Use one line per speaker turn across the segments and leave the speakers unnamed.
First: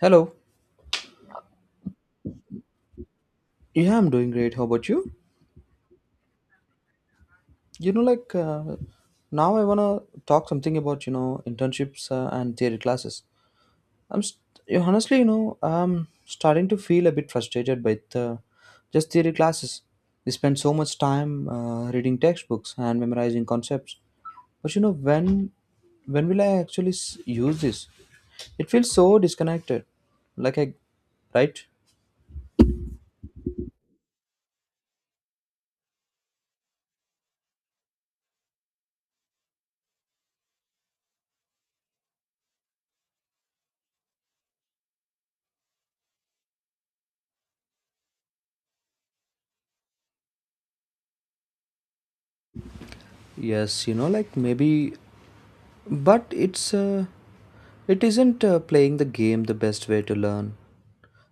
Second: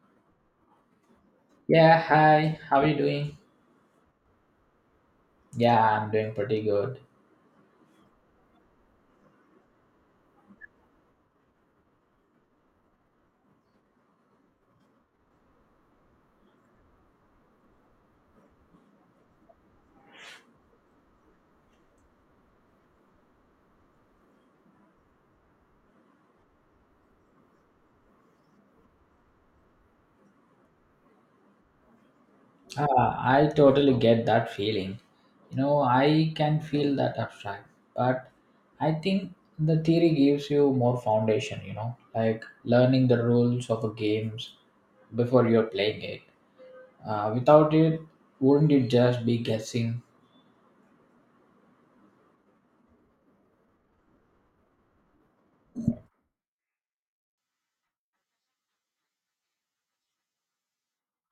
Hello.
Yeah, hi. How are you doing?
Yeah, I'm doing great. How about you?
Yeah, I'm doing pretty good.
You know, like Now I wanna talk something about internships and theory classes. I'm st- you- honestly, you know, I'm starting to feel a bit frustrated by the just theory classes. We spend so much time reading textbooks and memorizing concepts, but when will I actually use this? It feels so disconnected. Like I, right?
I totally get that feeling. You know, I can feel that abstract, but I think the theory gives you more foundation, you know, like learning the rules of a games before you're playing it. Without it, wouldn't it just be guessing?
Yes, you know, like maybe, but it isn't playing the game the best way to learn.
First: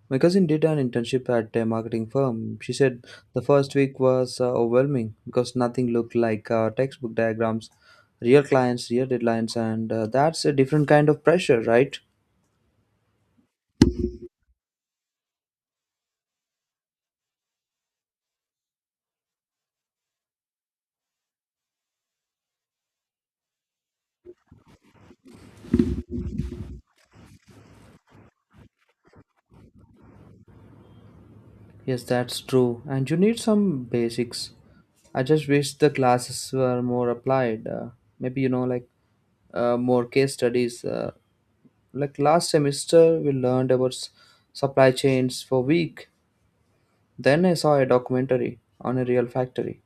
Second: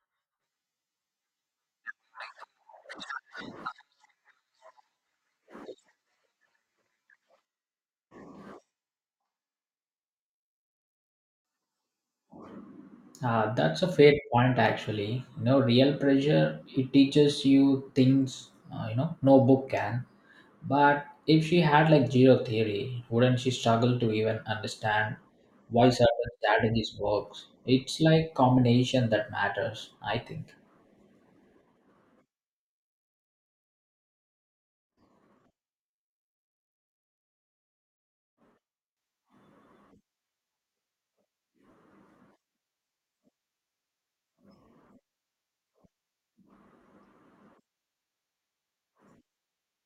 My cousin did an internship at a marketing firm. She said the first week was overwhelming because nothing looked like textbook diagrams, real clients, real deadlines, and that's a different kind of pressure, right?
That's a fair point, actually. You know, real pressure, it teaches you things, you know, no book can. But if she had like zero theory, wouldn't she struggle to even understand why certain strategies works? It's like combination that matters, I think.
Yes, that's true. And you need some basics. I just wish the classes were more applied. Maybe, you know, like more case studies. Like last semester, we learned about supply chains for week. Then I saw a documentary on a real factory,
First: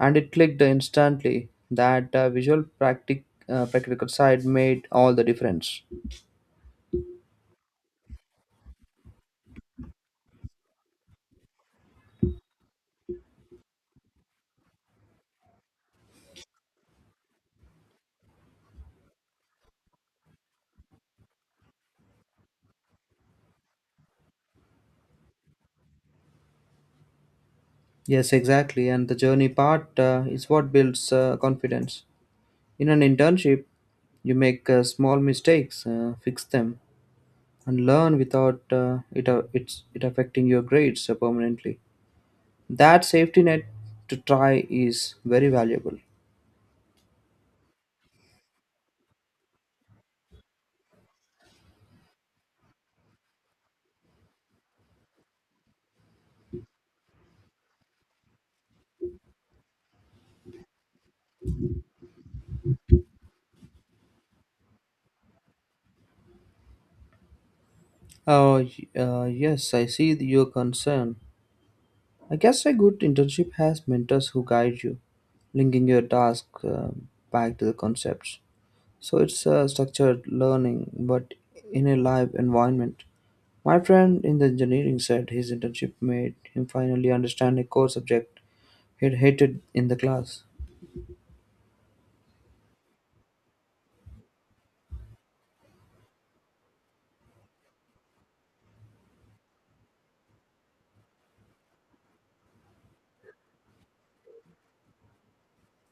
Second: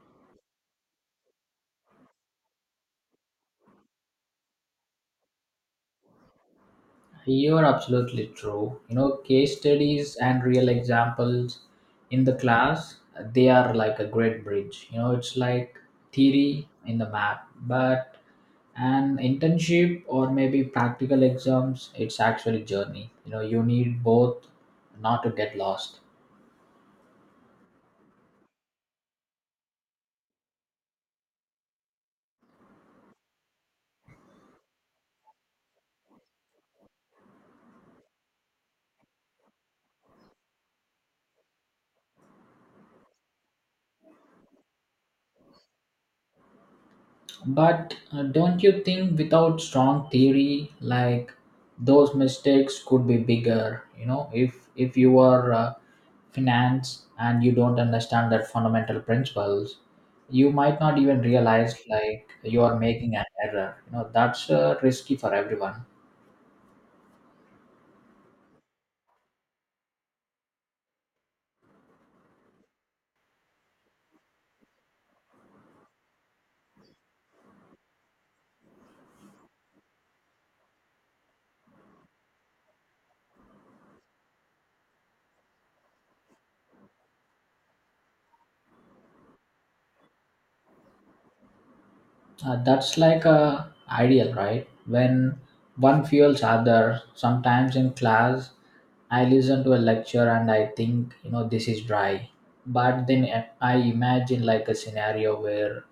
and it clicked instantly that the practical side made all the difference.
You're absolutely true. You know, case studies and real examples in the class, they are like a great bridge. You know, it's like theory in the map, but an internship or maybe practical exams, it's actually journey. You know, you need both not to get lost.
Yes, exactly. And the journey part is what builds confidence. In an internship, you make small mistakes, fix them, and learn without it affecting your grades permanently. That safety net to try is very valuable.
But don't you think without strong theory, like those mistakes could be bigger? You know, if you are finance and you don't understand that fundamental principles, you might not even realize like you are making an error. You know, that's risky for everyone.
Yes, I see your concern. I guess a good internship has mentors who guide you, linking your task back to the concepts. So it's a structured learning, but in a live environment. My friend in the engineering said his internship made him finally understand a core subject he'd hated in the class.
That's like a ideal, right? When one fuels other. Sometimes in class, I listen to a lecture and I think, you know, this is dry. But then I imagine like a scenario where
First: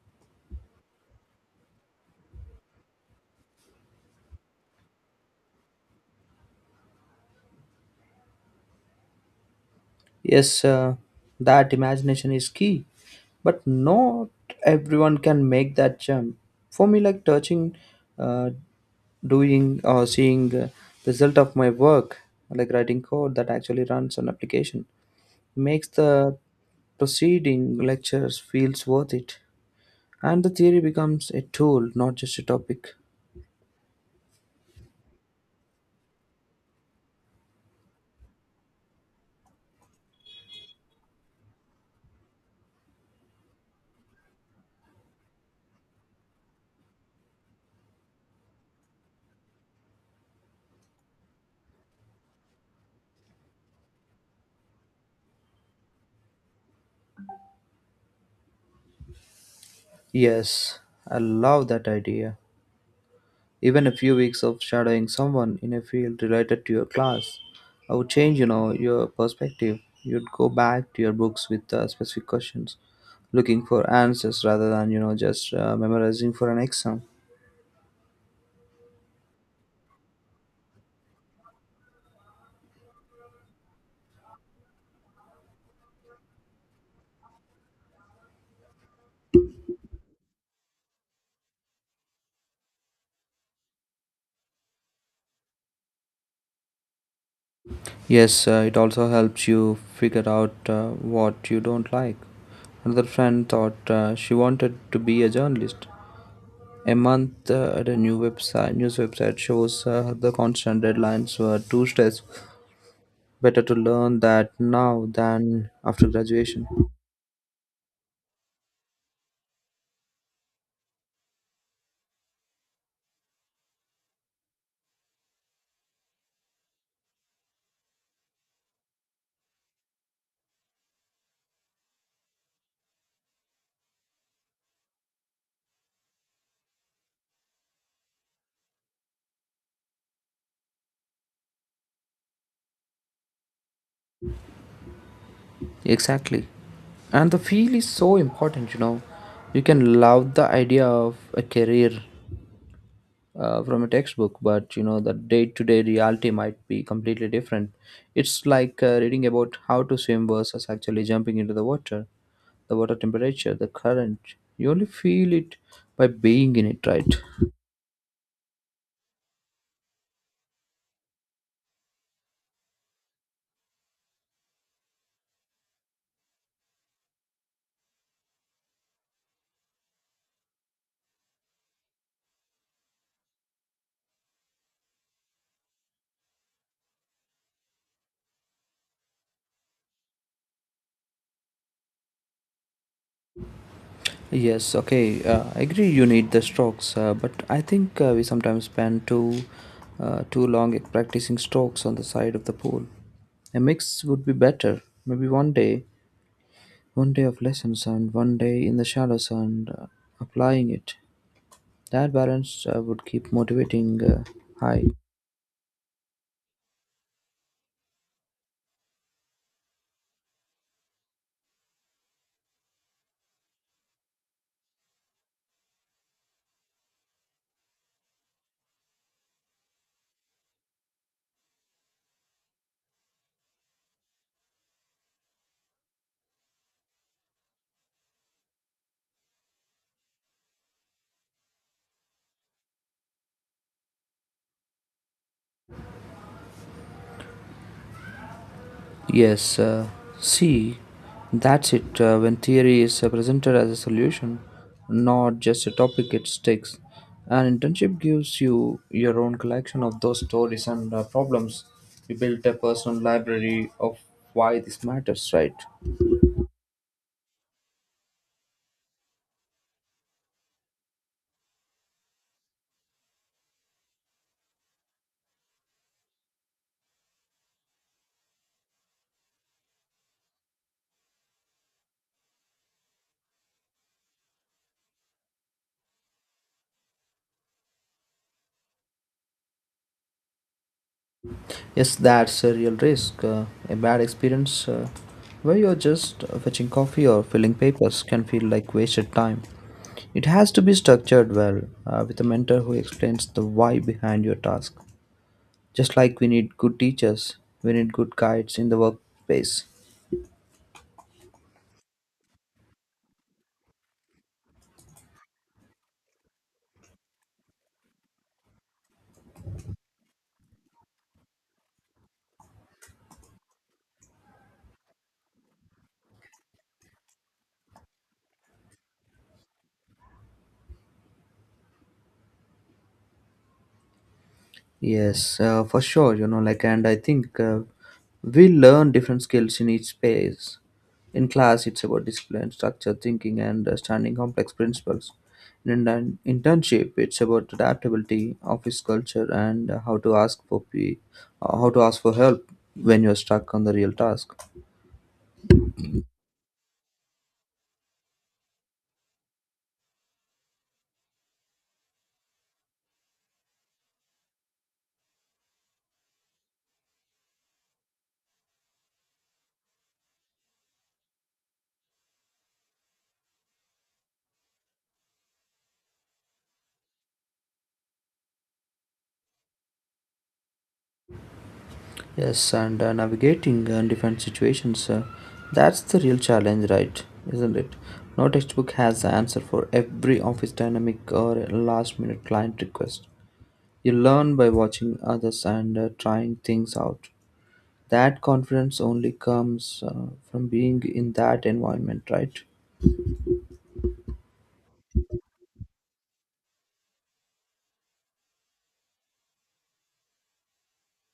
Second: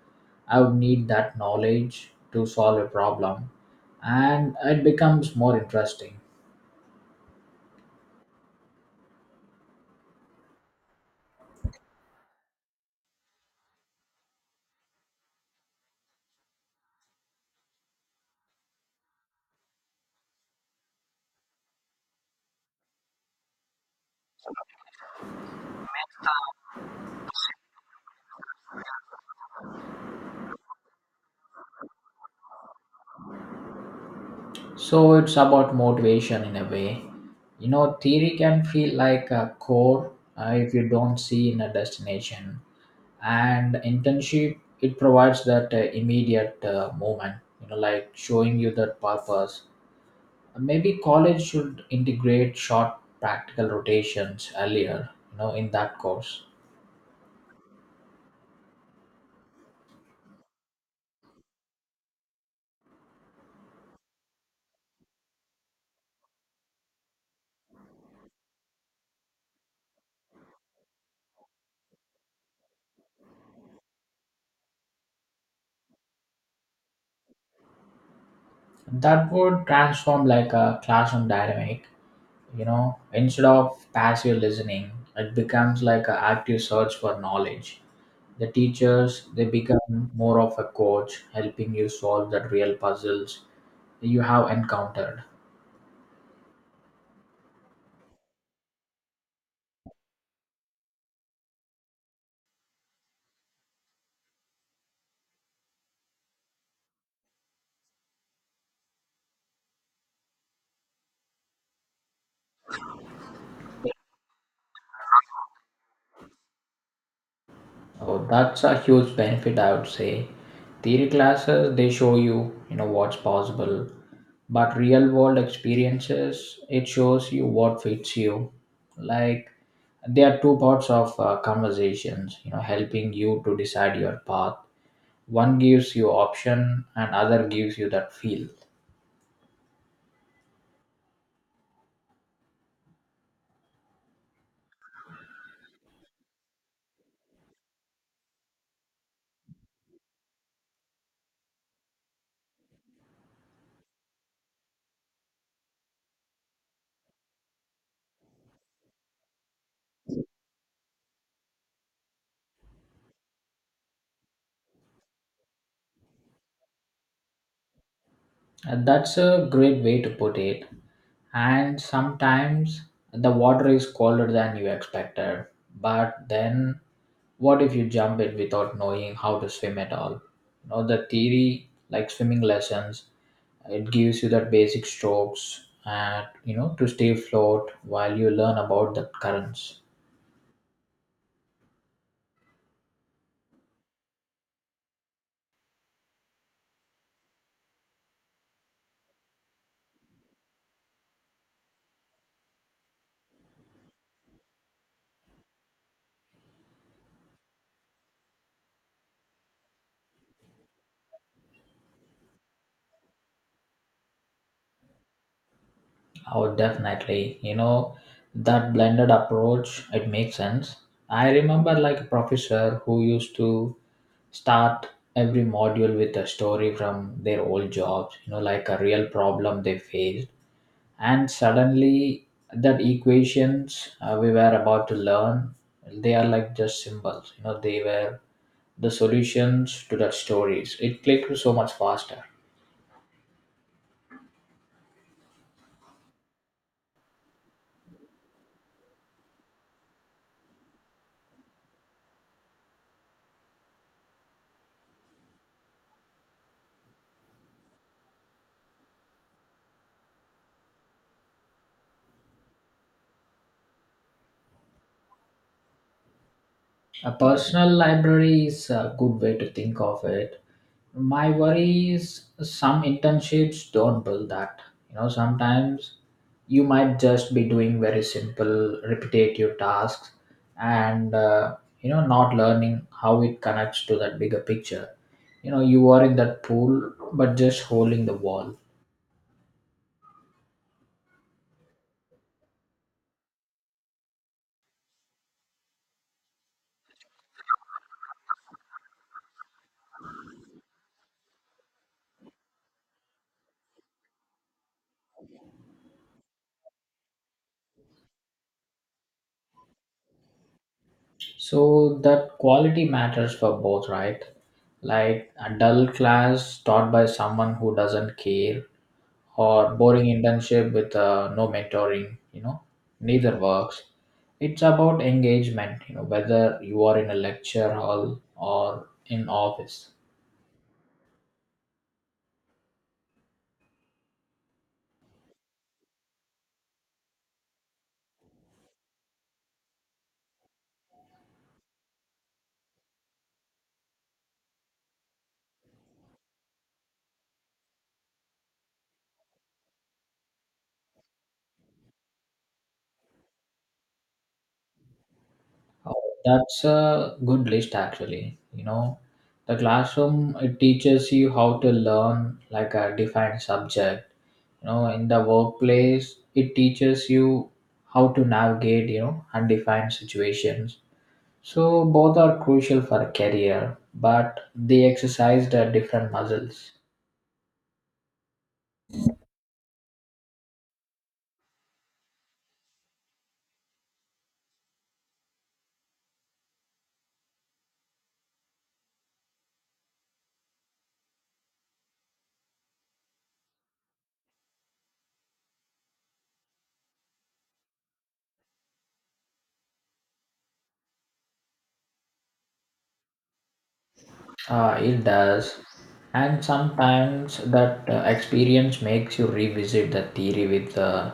I would need that knowledge to solve a problem, and it becomes more interesting.
Yes, that imagination is key, but not everyone can make that jump. For me, like touching, uh, doing, or seeing the result of my work, like writing code that actually runs an application, makes the proceeding lectures feels worth it, and the theory becomes a tool, not just a topic.
So it's about motivation in a way. You know, theory can feel like a core if you don't see in a destination. And internship it provides that immediate moment, you know, like showing you that purpose. Maybe college should integrate short practical rotations earlier, you know, in that course.
Yes, I love that idea. Even a few weeks of shadowing someone in a field related to your class I would change, you know, your perspective. You'd go back to your books with specific questions, looking for answers rather than, you know, just memorizing for an exam.
That would transform like a classroom dynamic, you know, instead of passive listening it becomes like an active search for knowledge. The teachers they become more of a coach helping you solve the real puzzles you have encountered.
Yes, it also helps you figure out what you don't like. Another friend thought she wanted to be a journalist. A month at a new website, news website shows the constant deadlines were too stressful. Better to learn that now than after graduation.
Oh, that's a huge benefit, I would say. Theory classes, they show you, you know, what's possible. But real world experiences, it shows you what fits you. Like, there are two parts of conversations, you know, helping you to decide your path. One gives you option and other gives you that feel.
Exactly. And the feel is so important, you know. You can love the idea of a career from a textbook, but you know, the day to day reality might be completely different. It's like reading about how to swim versus actually jumping into the water temperature, the current. You only feel it by being in it, right?
That's a great way to put it. And sometimes the water is colder than you expected. But then, what if you jump in without knowing how to swim at all? You know, the theory, like swimming lessons, it gives you that basic strokes and you know to stay afloat while you learn about the currents.
Yes, okay. I agree you need the strokes, but I think we sometimes spend too long at practicing strokes on the side of the pool. A mix would be better. Maybe one day of lessons and one day in the shallows and applying it. That balance would keep motivating high.
Oh, definitely. You know, that blended approach, it makes sense. I remember like a professor who used to start every module with a story from their old jobs, you know, like a real problem they faced. And suddenly, that equations we were about to learn, they are like just symbols, you know, they were the solutions to that stories. It clicked so much faster.
Yes, see, that's it. When theory is presented as a solution, not just a topic, it sticks. An internship gives you your own collection of those stories and problems. You build a personal library of why this matters, right?
A personal library is a good way to think of it. My worry is some internships don't build that. You know, sometimes you might just be doing very simple, repetitive tasks and, you know, not learning how it connects to that bigger picture. You know, you are in that pool, but just holding the wall.
Yes, that's a real risk. A bad experience where you're just fetching coffee or filling papers can feel like wasted time. It has to be structured well with a mentor who explains the why behind your task. Just like we need good teachers, we need good guides in the workplace.
So that quality matters for both, right? Like a dull class taught by someone who doesn't care, or boring internship with no mentoring, you know, neither works. It's about engagement, you know, whether you are in a lecture hall or in office.
Yes, for sure. You know, like, and I think we learn different skills in each space. In class, it's about discipline, structure, thinking, and understanding complex principles. In internship, it's about adaptability, office culture, and how to ask for help when you're stuck on the real task.
Oh, that's a good list, actually. You know, the classroom it teaches you how to learn like a defined subject. You know, in the workplace it teaches you how to navigate, you know, undefined situations. So both are crucial for a career, but they exercised the different muscles.
Yes, and navigating different situations, that's the real challenge, right? Isn't it? No textbook has the answer for every office dynamic or last minute client request. You learn by watching others and trying things out. That confidence only comes from being in that environment, right?
Ah, it does. And sometimes that experience makes you revisit the theory with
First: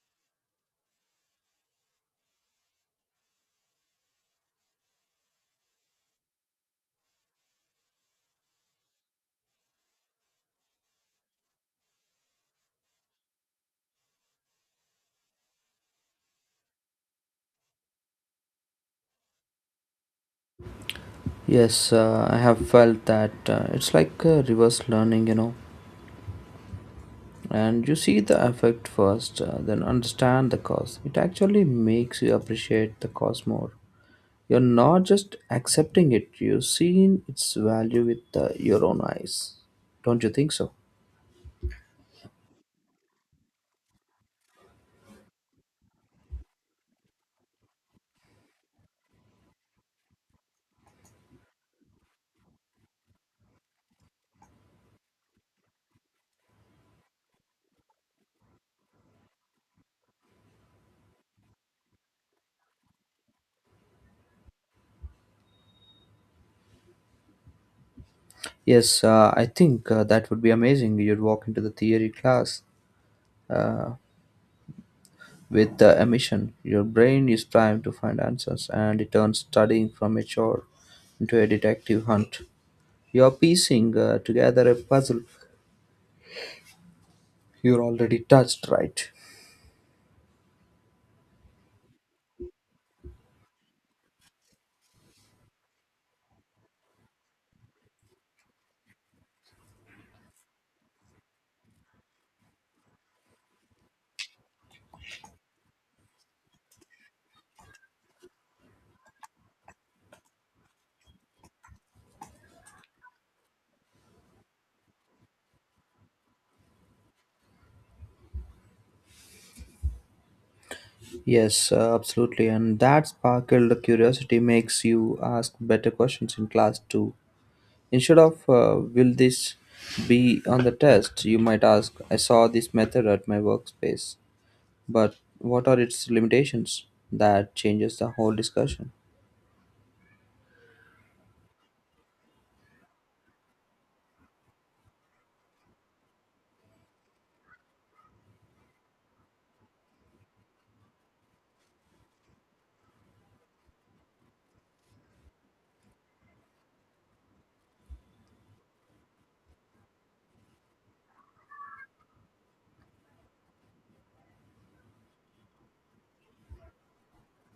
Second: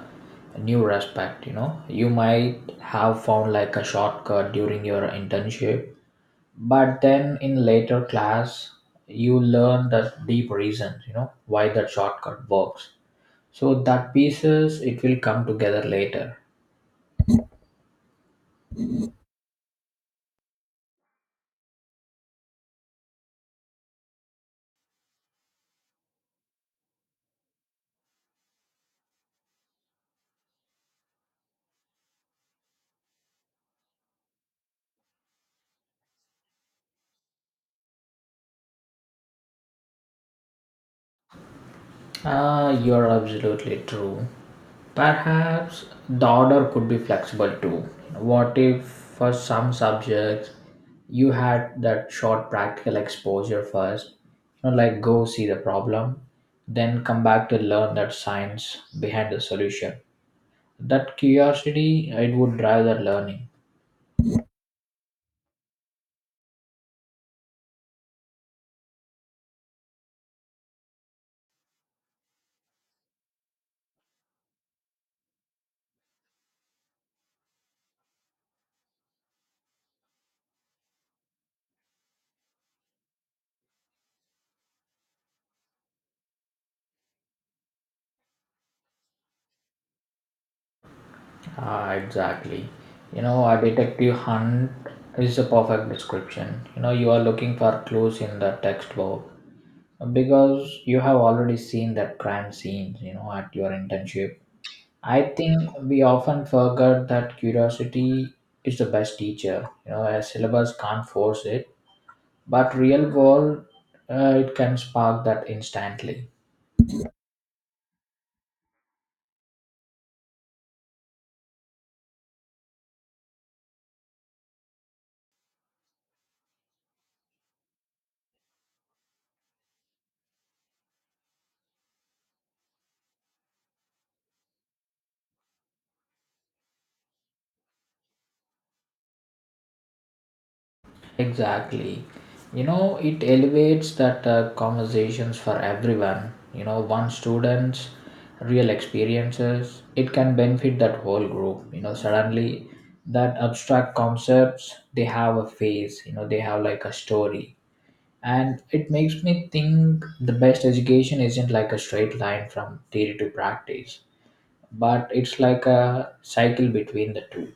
new respect. You know, you might have found like a shortcut during your internship, but then in later class, you learn the deep reasons, you know, why that shortcut works. So that pieces, it will come together later.
Yes, I have felt that it's like reverse learning, you know. And you see the effect first, then understand the cause. It actually makes you appreciate the cause more. You're not just accepting it, you're seeing its value with your own eyes. Don't you think so?
You're absolutely true. Perhaps the order could be flexible too. What if, for some subjects, you had that short practical exposure first, you know, like go see the problem, then come back to learn that science behind the solution. That curiosity, it would drive that learning.
Yes, I think that would be amazing. You'd walk into the theory class with a mission. Your brain is primed to find answers, and it turns studying from a chore into a detective hunt. You're piecing together a puzzle you're already touched, right?
Ah, exactly. You know, a detective hunt is the perfect description. You know, you are looking for clues in the textbook because you have already seen that crime scene, you know, at your internship. I think we often forget that curiosity is the best teacher. You know, a syllabus can't force it, but real world, it can spark that instantly.
Yes, absolutely. And that sparkled curiosity makes you ask better questions in class too. Instead of, will this be on the test, you might ask, I saw this method at my workspace, but what are its limitations? That changes the whole discussion.
Exactly. You know, it elevates that conversations for everyone. You know, one student's real experiences, it can benefit that whole group. You know, suddenly that abstract concepts, they have a face, you know, they have like a story. And it makes me think the best education isn't like a straight line from theory to practice, but it's like a cycle between the two.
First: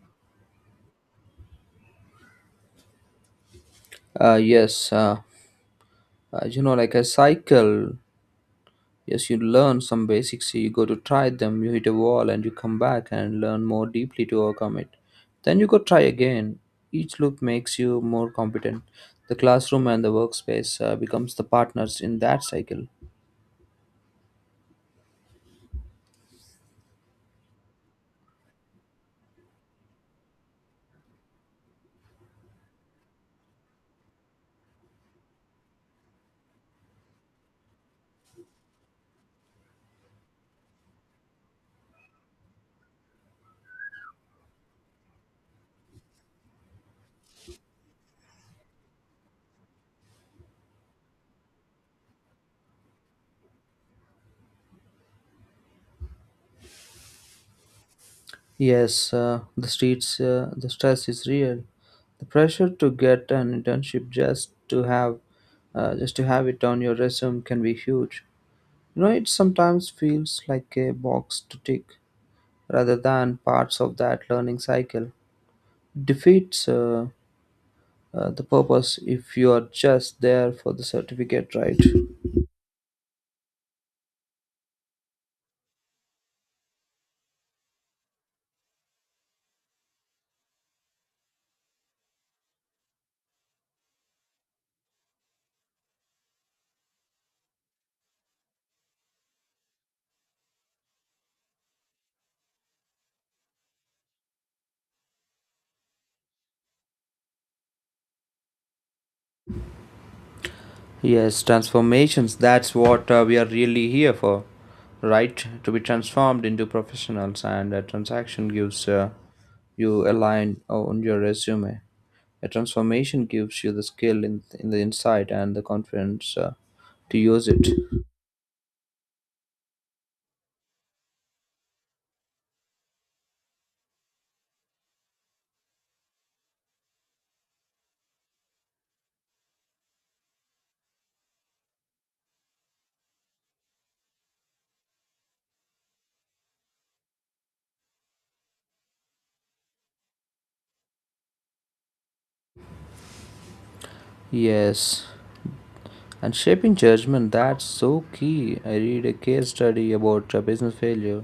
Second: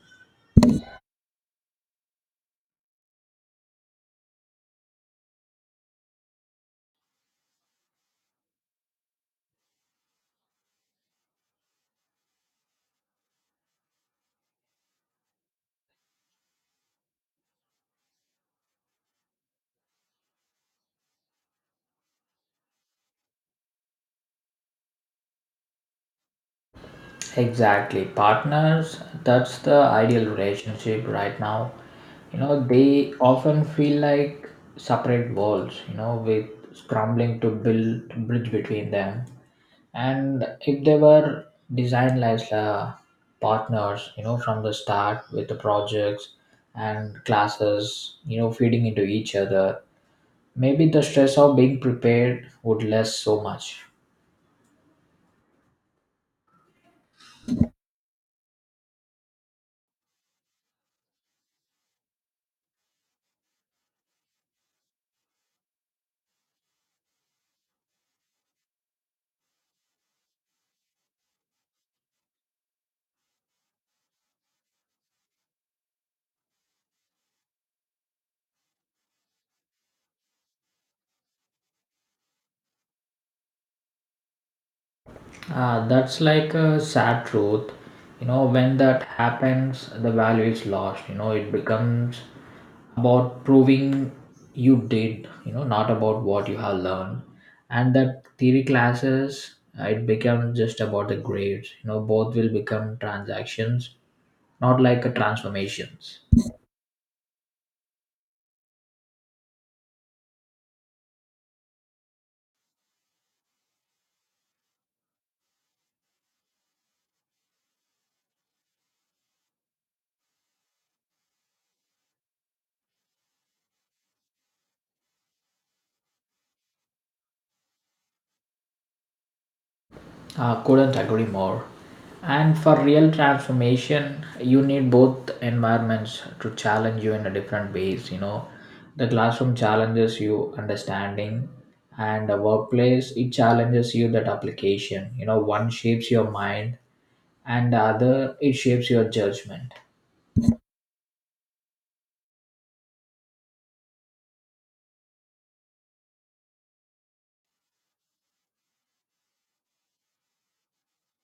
Uh, yes, uh, you know, like a cycle. Yes, you learn some basics, you go to try them, you hit a wall and you come back and learn more deeply to overcome it. Then you go try again. Each loop makes you more competent. The classroom and the workspace becomes the partners in that cycle.
Exactly. Partners, that's the ideal relationship right now. You know, they often feel like separate worlds, you know, with scrambling to build bridge between them. And if they were designed as partners, you know, from the start with the projects and classes, you know, feeding into each other, maybe the stress of being prepared would less so much.
Yes, the stress is real. The pressure to get an internship just to have it on your resume can be huge. You know, it sometimes feels like a box to tick rather than parts of that learning cycle. Defeats the purpose if you are just there for the certificate, right?
Ah, that's like a sad truth. You know, when that happens, the value is lost. You know, it becomes about proving you did, you know, not about what you have learned. And that theory classes, it becomes just about the grades. You know, both will become transactions, not like a transformations.
Yes, transformations. That's what we are really here for, right? To be transformed into professionals, and a transaction gives you a line on your resume. A transformation gives you the in the insight and the confidence to use it.
Couldn't agree more. And for real transformation, you need both environments to challenge you in a different ways. You know, the classroom challenges you understanding, and the workplace it challenges you that application. You know, one shapes your mind, and the other it shapes your judgment.
Yes, and shaping judgment, that's so key. I read a case study about a business failure.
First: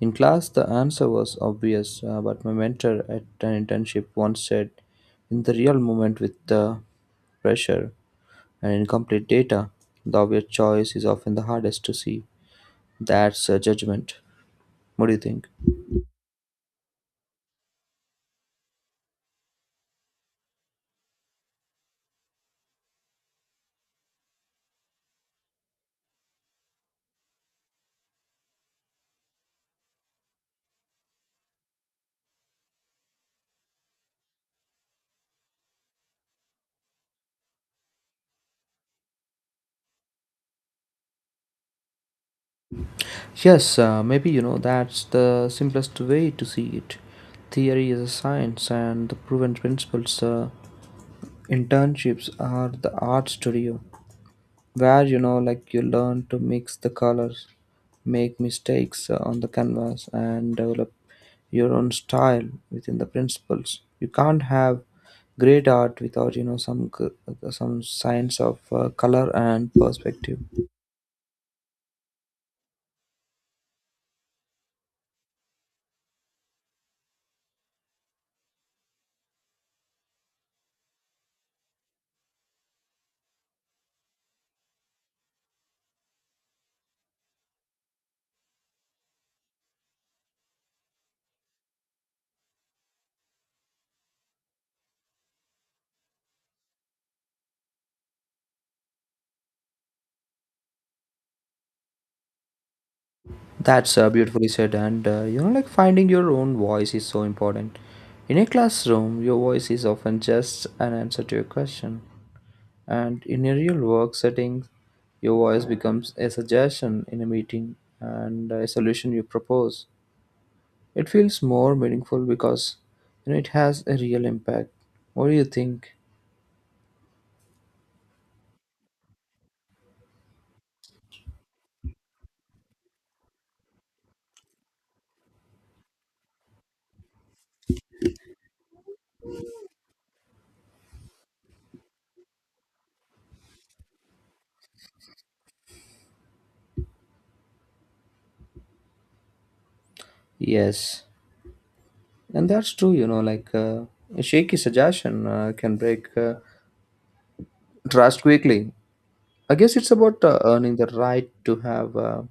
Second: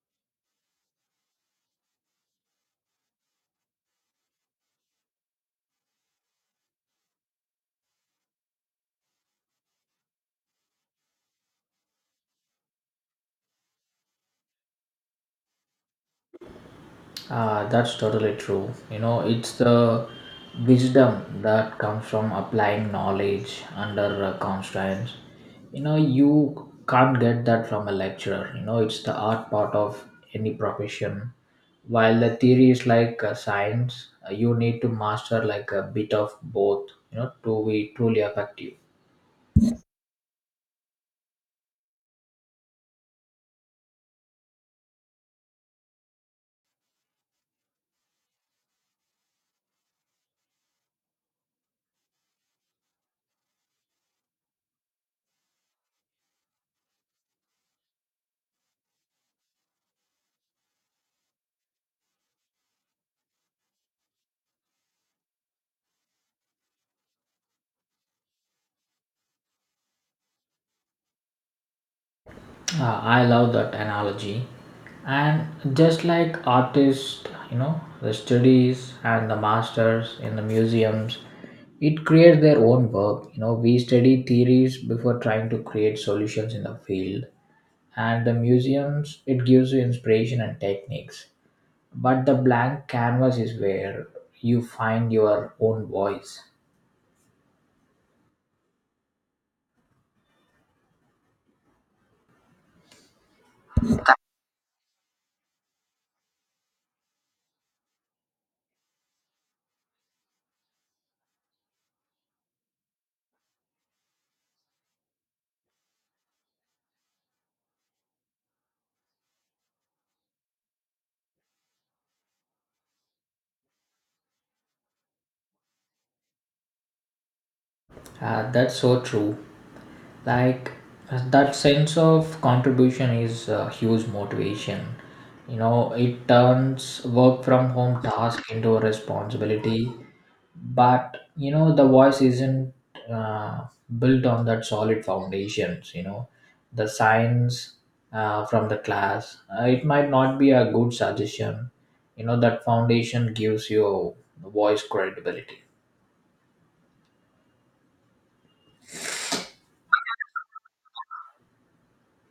In class, the answer was obvious, but my mentor at an internship once said, in the real moment with the pressure and incomplete data, the obvious choice is often the hardest to see. That's a judgment. What do you think?
Ah, that's totally true. You know, it's the wisdom that comes from applying knowledge under constraints. You know, you can't get that from a lecturer. You know, it's the art part of any profession. While the theory is like science, you need to master like a bit of both, you know, to be truly effective.
Yes, maybe you know that's the simplest way to see it. Theory is a science, and the proven principles. Internships are the art studio, where you know like you learn to mix the colors, make mistakes on the canvas and develop your own style within the principles. You can't have great art without you know some science of color and perspective.
I love that analogy. And just like artists, you know, the studies and the masters in the museums, it creates their own work. You know, we study theories before trying to create solutions in the field. And the museums, it gives you inspiration and techniques. But the blank canvas is where you find your own voice.
That's beautifully said, and you know like finding your own voice is so important. In a classroom your voice is often just an answer to a question. And in a real work setting, your voice becomes a suggestion in a meeting and a solution you propose. It feels more meaningful because you know it has a real impact. What do you think?
That's so true. Like that sense of contribution is a huge motivation. You know, it turns work from home task into a responsibility, but you know the voice isn't uh, built on that solid foundations. You know, the science from the class, it might not be a good
Yes,
suggestion. You know,
and
that
that's true. You know,
foundation
like
gives you
a shaky
voice
suggestion
credibility.
can break trust quickly. I guess it's about earning the right to have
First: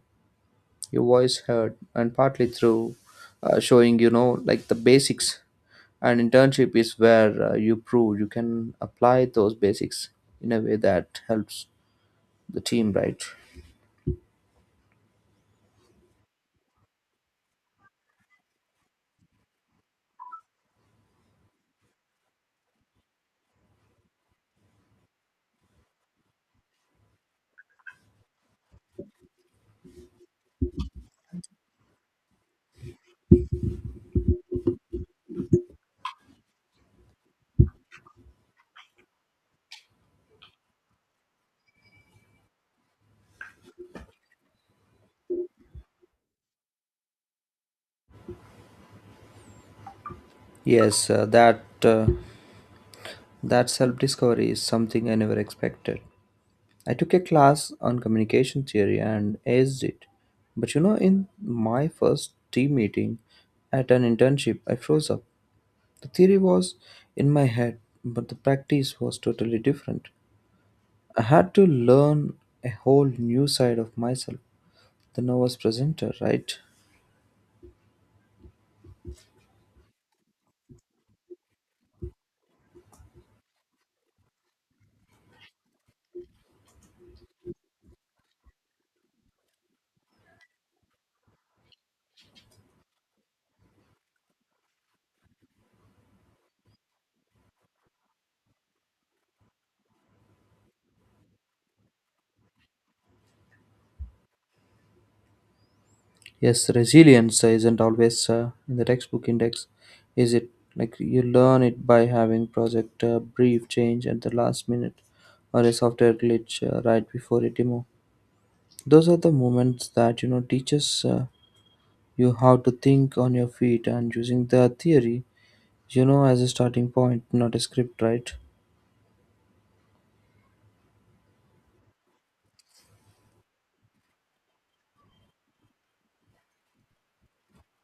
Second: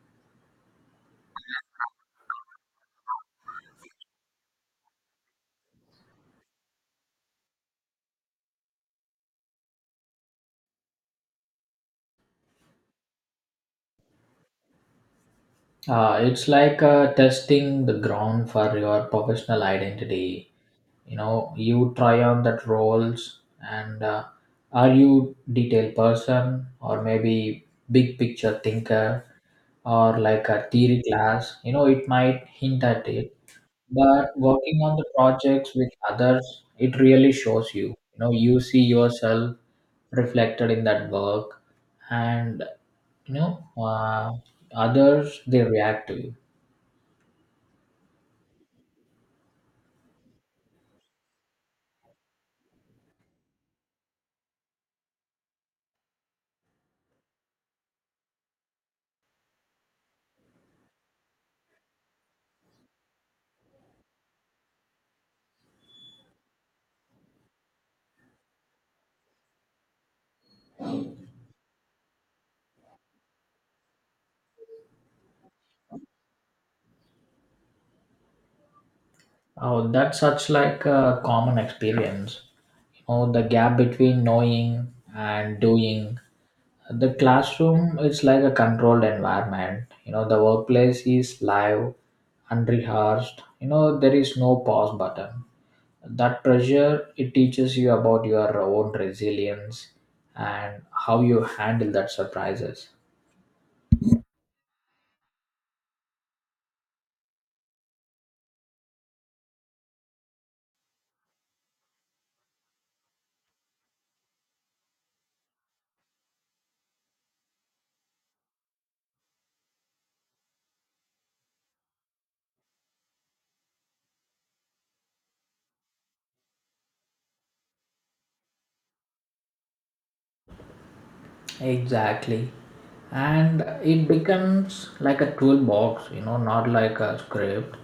your voice heard, and partly through showing you know like the basics. And internship is where you prove you can apply those basics in a way that helps the team, right?
It's like testing the ground for your professional identity. You know, you try on that roles, and are you detail person or maybe big picture thinker, or like a theory class? You know, it might hint at it, but working on the projects with others, it really shows you. You know, you see yourself reflected in that work, and you know, others they react to you.
Yes, that self-discovery is something I never expected. I took a class on communication theory and aced it. But you know, in my first team meeting at an internship, I froze up. The theory was in my head, but the practice was totally different. I had to learn a whole new side of myself, the novice presenter, right?
Oh, that's such like a common experience. You know, the gap between knowing and doing. The classroom is like a controlled environment. You know, the workplace is live, unrehearsed. You know, there is no pause button. That pressure it teaches you about your own resilience and how you handle that surprises.
Yes, resilience isn't always in the textbook index, is it? Like you learn it by having project brief change at the last minute, or a software glitch right before a demo. Those are the moments that you know teaches you how to think on your feet and using the theory, you know, as a starting point, not a script, right?
Exactly. And it becomes like a toolbox, you know, not like a script.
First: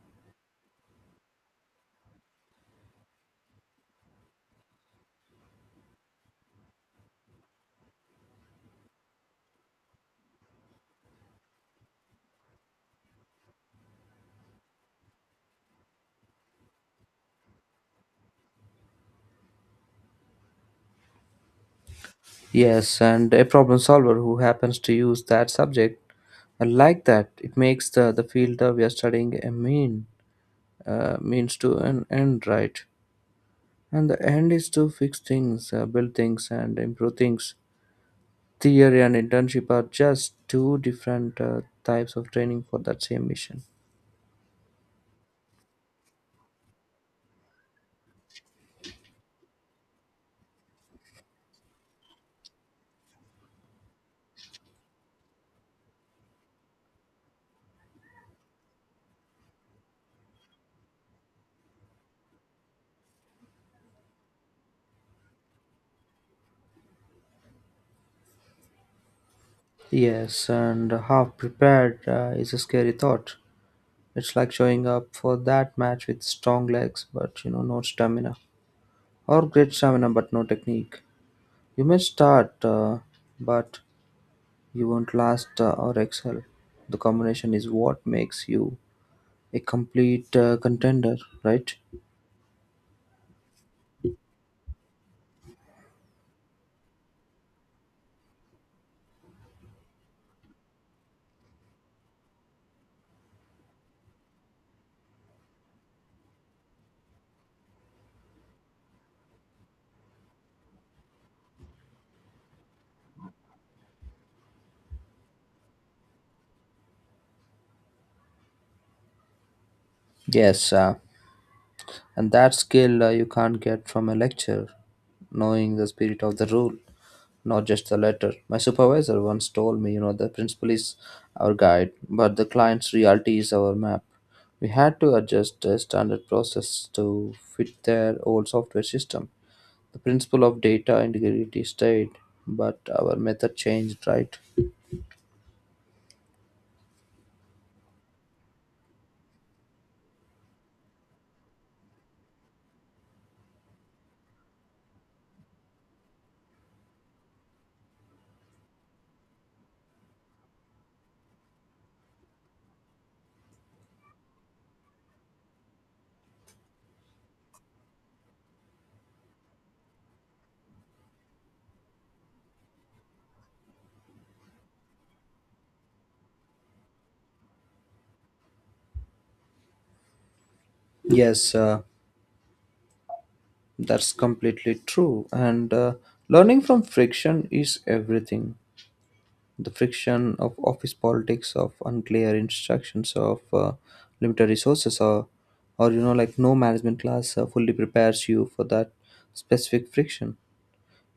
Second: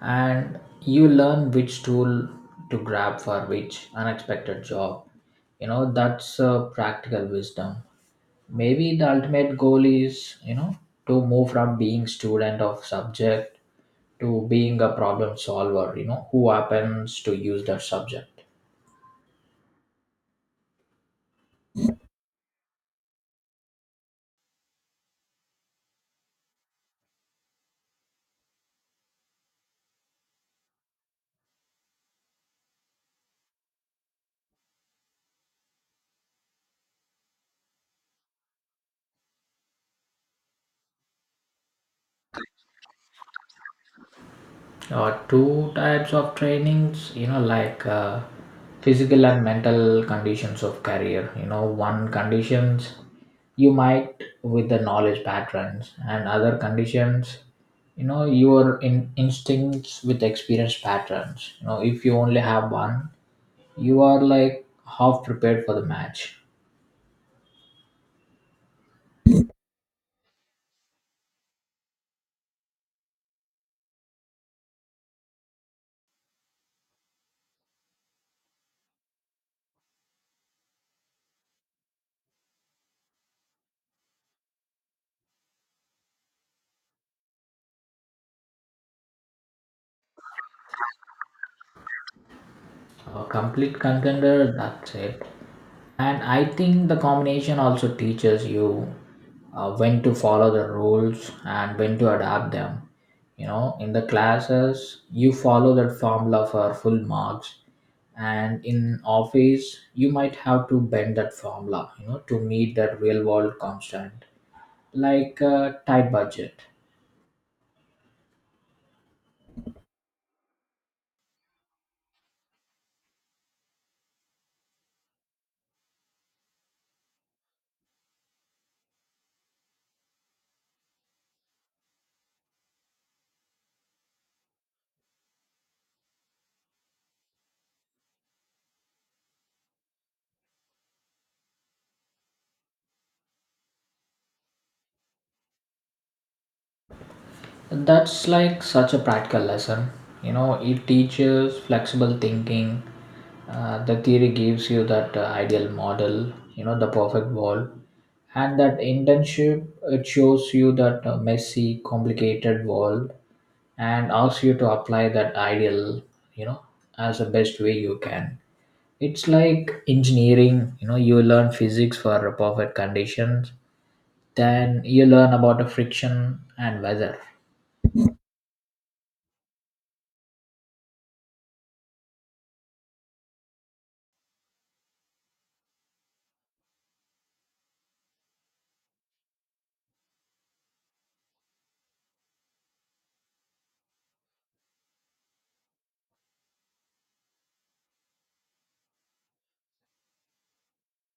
And you learn which tool to grab for which unexpected job. You know, that's practical wisdom. Maybe the ultimate goal is, you know, to move from being student of subject to being a problem solver, you know, who happens to use that subject.
Yes, and a problem solver who happens to use that subject. I like that. It makes the field that we are studying a mean means to an end, right? And the end is to fix things, build things, and improve things. Theory and internship are just two different types of training for that same mission.
Two types of trainings, you know, like, physical and mental conditions of career. You know, one conditions you might with the knowledge patterns, and other conditions, you know, your instincts with experience patterns. You know, if you only have one, you are like half prepared for the match.
Yes, and half prepared is a scary thought. It's like showing up for that match with strong legs, but you know, no stamina, or great stamina, but no technique. You may start, but you won't last or excel. The combination is what makes you a complete contender, right?
A complete contender, that's it. And I think the combination also teaches you when to follow the rules and when to adapt them. You know, in the classes you follow that formula for full marks, and in office you might have to bend that formula, you know, to meet that real world constant, like a tight budget.
Yes, and that skill you can't get from a lecture, knowing the spirit of the rule, not just the letter. My supervisor once told me, you know, the principle is our guide, but the client's reality is our map. We had to adjust the standard process to fit their old software system. The principle of data integrity stayed, but our method changed, right?
That's like such a practical lesson. You know, it teaches flexible thinking. The theory gives you that ideal model, you know, the perfect world. And that internship, it shows you that messy, complicated world and asks you to apply that ideal, you know, as the best way you can. It's like engineering, you know, you learn physics for perfect conditions, then you learn about the friction and weather.
Yes, that's completely true. And learning from friction is everything. The friction of office politics, of unclear instructions, of limited resources, or you know, like no management class fully prepares you for that specific friction.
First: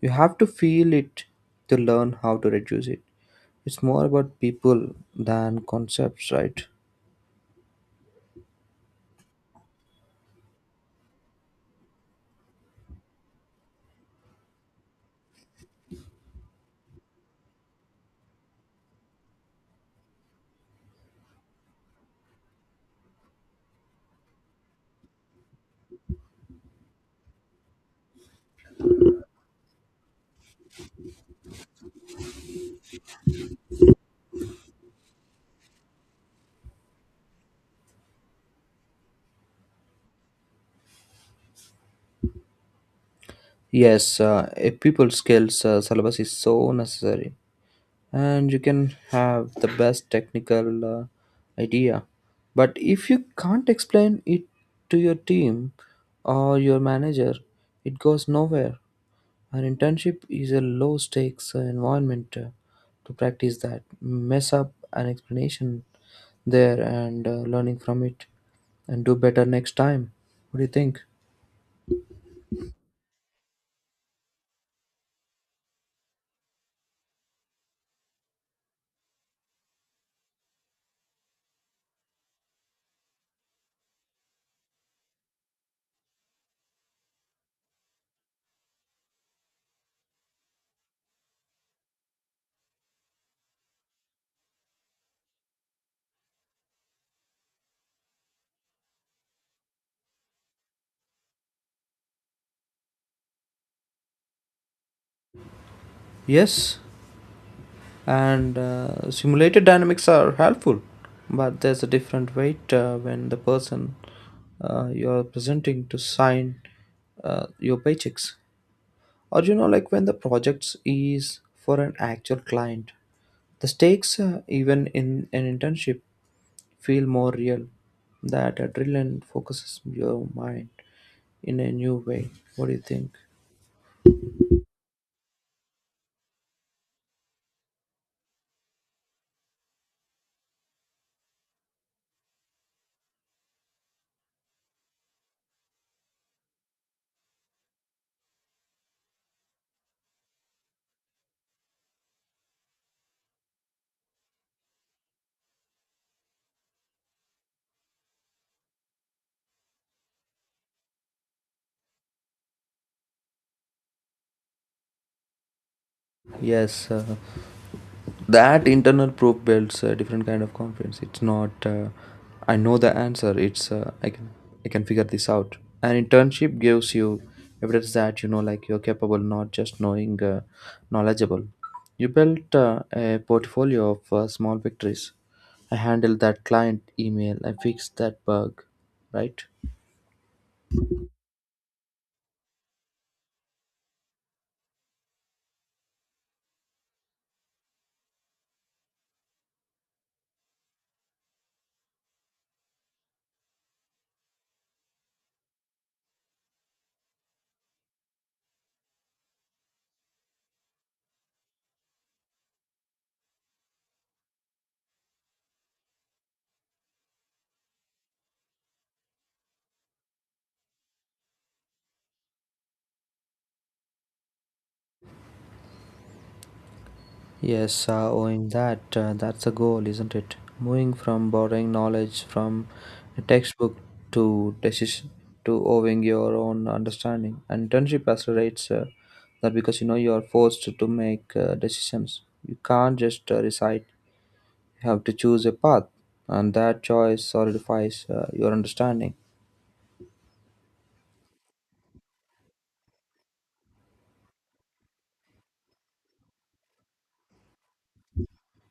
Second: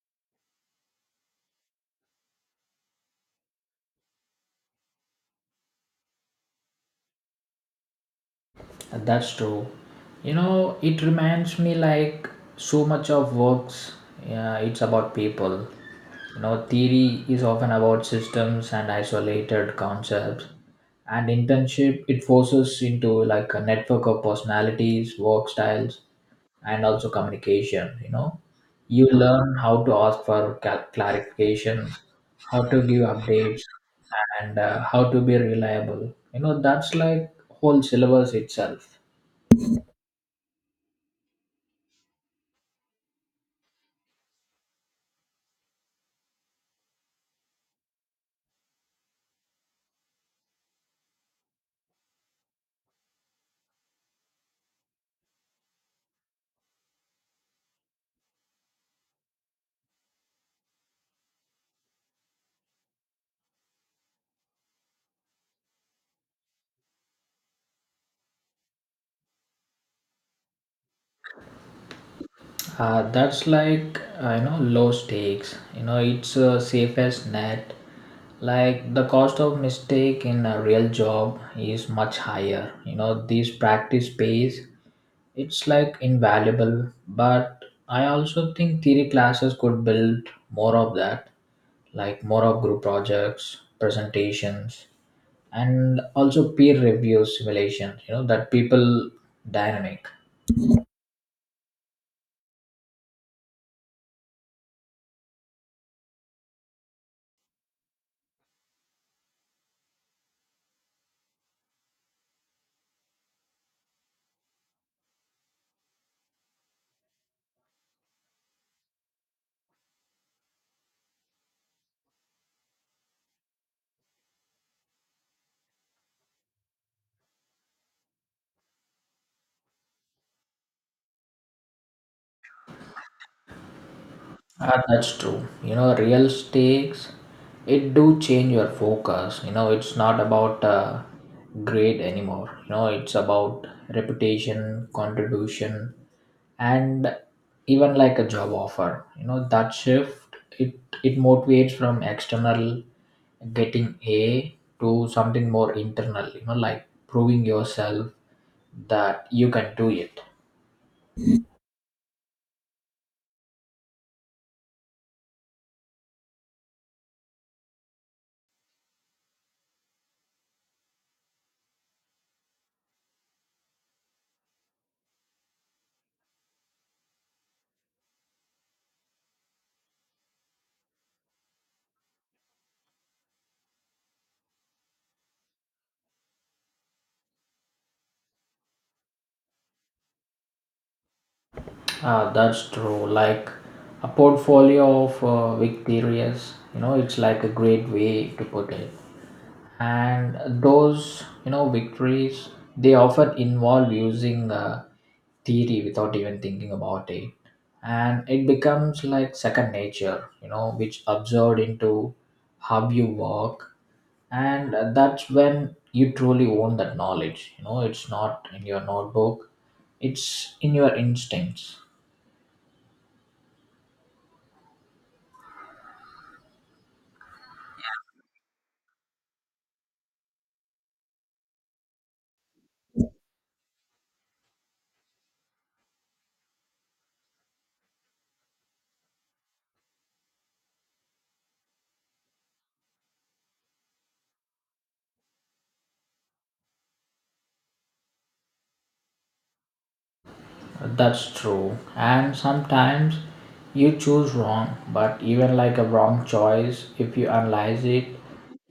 You have to feel it to learn how to reduce it. It's more about people than concepts, right?
That's true. You know, it reminds me like so much of works, yeah, it's about people. You know, theory is often about systems and isolated concepts. And internship, it forces into like a network of personalities, work styles, and also communication. You know, you learn how to ask for clarification, how to give updates, and how to be reliable. You know, that's like whole syllabus itself.
Yes, a people skills syllabus is so necessary. And you can have the best technical idea, but if you can't explain it to your team or your manager, it goes nowhere. An internship is a low stakes environment to practice, that mess up an explanation there, and learning from it and do better next time. What do you think?
That's like, you know, low stakes. You know, it's a safest net. Like the cost of mistake in a real job is much higher. You know these practice pays. It's like invaluable. But I also think theory classes could build more of that, like more of group projects, presentations, and also peer review simulations. You know that people dynamic.
Yes, and simulated dynamics are helpful, but there's a different weight when the person you're presenting to sign your paychecks, or you know, like when the projects is for an actual client, the stakes even in an internship feel more real. That adrenaline focuses your mind in a new way. What do you think?
Ah, that's true. You know, real stakes, it do change your focus. You know, it's not about grade anymore. You know, it's about reputation, contribution, and even like a job offer. You know, that shift it motivates from external getting A to something more internal. You know, like proving yourself that you can do it.
Yes, that internal probe builds a different kind of confidence. It's not I know the answer, it's I can, I can figure this out. An internship gives you evidence that you know, like, you're capable, not just knowing knowledgeable. You built a portfolio of small victories. I handled that client email, I fixed that bug, right?
Ah, that's true. Like a portfolio of victorious, you know, it's like a great way to put it. And those, you know, victories, they often involve using theory without even thinking about it. And it becomes like second nature, you know, which absorbed into how you work. And that's when you truly own that knowledge. You know, it's not in your notebook, it's in your instincts.
Yes, owing that, that's the goal, isn't it? Moving from borrowing knowledge from a textbook to decision to owing your own understanding. And internship accelerates that, because you know, you are forced to make decisions. You can't just recite. You have to choose a path, and that choice solidifies your understanding.
That's true. And sometimes you choose wrong, but even like a wrong choice, if you analyze it,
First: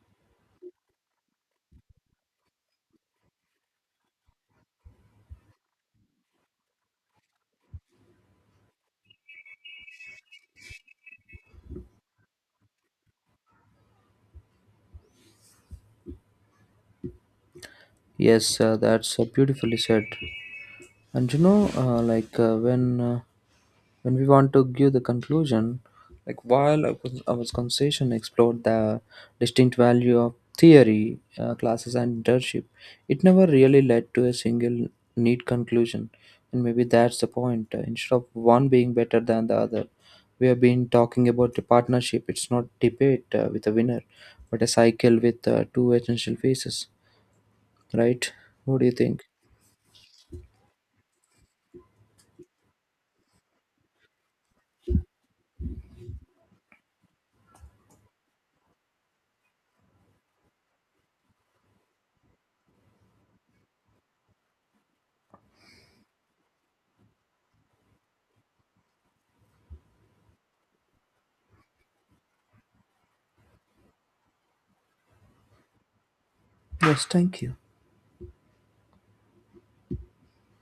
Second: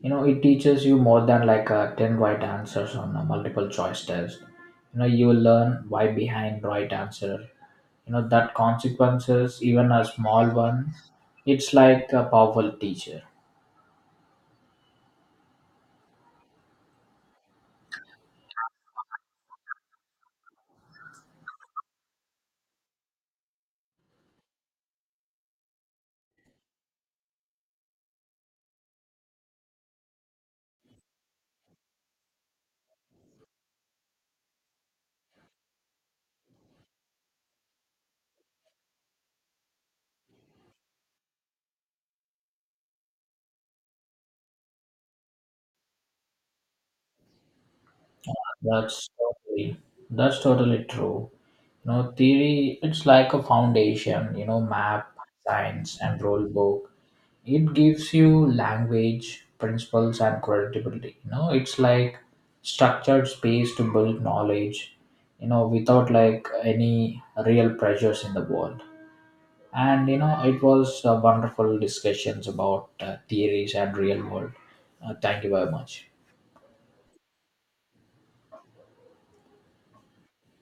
you know, it teaches you more than like a 10 right answers on a multiple choice test. You know, you will learn why behind right answer. You know, that consequences, even a small one, it's like a powerful teacher.
Yes, that's beautifully said. And you know, when we want to give the conclusion, like while our conversation explored the distinct value of theory, classes, and internship, it never really led to a single neat conclusion. And maybe that's the point. Instead of one being better than the other, we have been talking about the partnership. It's not debate with a winner, but a cycle with two essential phases, right? What do you
That's
think?
totally, that's totally true. You know, theory, it's like a foundation, you know, map, science, and rule book. It gives you language principles and credibility. You know, it's like structured space to build knowledge, you know, without like any real pressures in the world. And you know it was wonderful discussions about theories and real world. Thank you very much.
Yes, thank you.